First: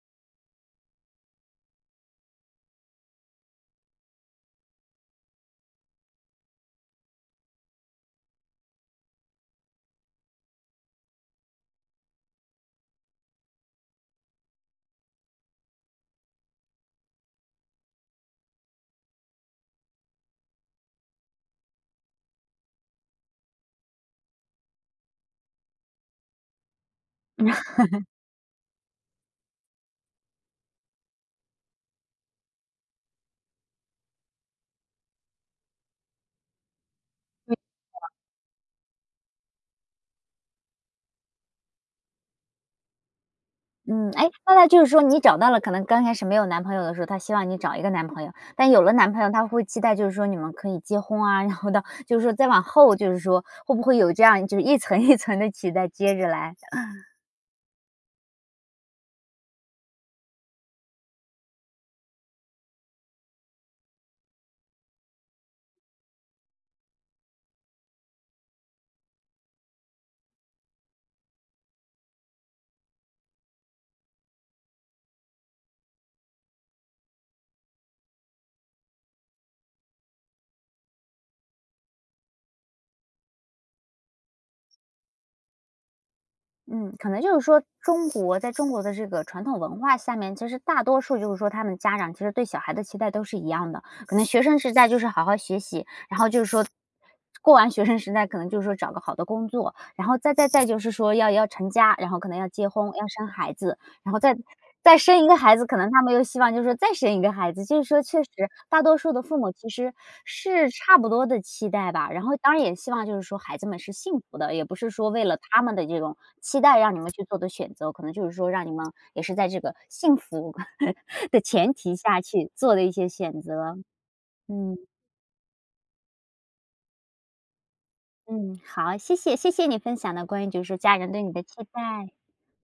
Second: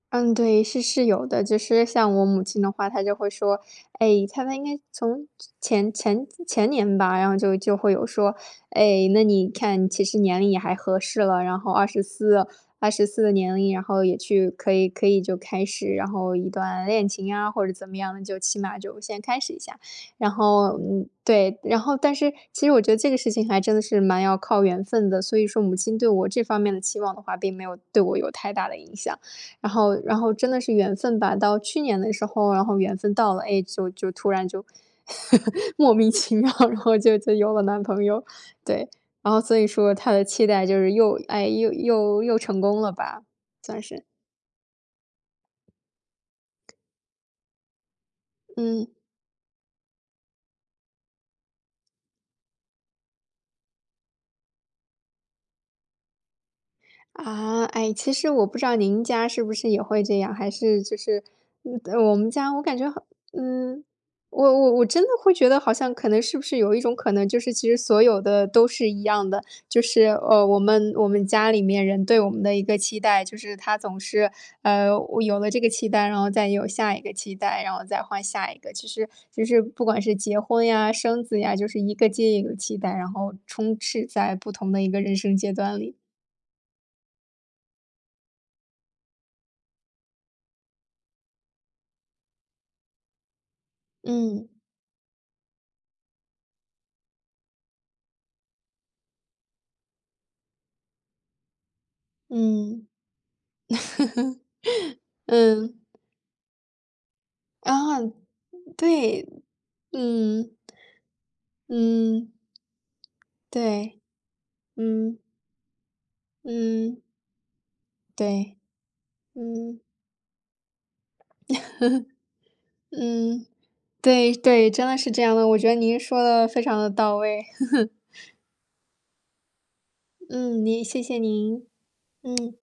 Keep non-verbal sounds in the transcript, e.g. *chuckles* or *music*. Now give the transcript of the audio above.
嗯，对，是是有的。就是像我母亲的话她就会说，哎，她们应该从前前前年吧，然后就就会有说，“哎，那你看其实年龄也还合适了，然后二十四二十四的年龄，然后也去可以可以就开始，然后一段恋情啊，或者怎么样，就起码就先开始一下。”然后，嗯，对然后但是其实我觉得这个事情还真的是蛮要靠缘分的，所以说母亲对我这方面的期望的话，并没有对 *chuckles* 我有太大的影响。然后然后真的是缘分吧，到去年的时候，然后缘分到了。哎，就就突然就 *chuckles* 莫名其妙，然后就就有了男朋友。对，然后所以说她的期待就是又哎，又又又成功了吧，算是。嗯，哎，那她就是说你找到了可能刚开始没有男朋友的时候，她希望你找一个男朋友。但有嗯。了男朋友她会期待，就是说你们可以结婚啊。然后到就是说再往后就是说，会不会有，这样就是一层一层的期待接着来？*chuckles* 啊，哎，其实我不知道您家是不是也会这样。还是就是呃，我们家我感觉好呃，我我我真的会觉得好像可能是不是有一种可能，就是其实所有的都是一样的。就是，呃，我们我们家里面人对我们的一个期待。就是他总是，呃，有了这个期待，然后再有下一个期待，然后再换下一个。其实其实不管是结婚呀，生子呀、就是一个接一个期待，然后，充斥在不同的一个人生阶段里。嗯，可能就是说中国在中国的这个传统文化下面，其实大多数就是说，他们家长其实对小孩的期待都是一样的。可能学嗯。生时代就是好好学习，然后就说，过完学生时代，可能就说找个好的工作。然后再-再再就是说要要成家，然后可能要结嗯。婚、要生孩子，然后再再生一个孩子，*chuckles* 可嗯。能他们又希望就是再生一个孩子。就是说嗯。确实大多数的对。父母，其实嗯。是差不多的期待吧，然嗯。后当然也希望就是说孩子们是对。幸福的。也不是说嗯。为了他们的这种，期待让你嗯。们去做的选择，可能就是说对，让你们，也是在这个嗯。幸福 *chuckles* 的前提下，去做 *chuckles* 的一些选嗯。择。对对，真嗯。的是这样的，我觉得您说得非常地到位。*chuckles* 嗯，好，谢谢，谢谢你分享的关于就嗯，是您家谢人谢对你的期您，待。嗯。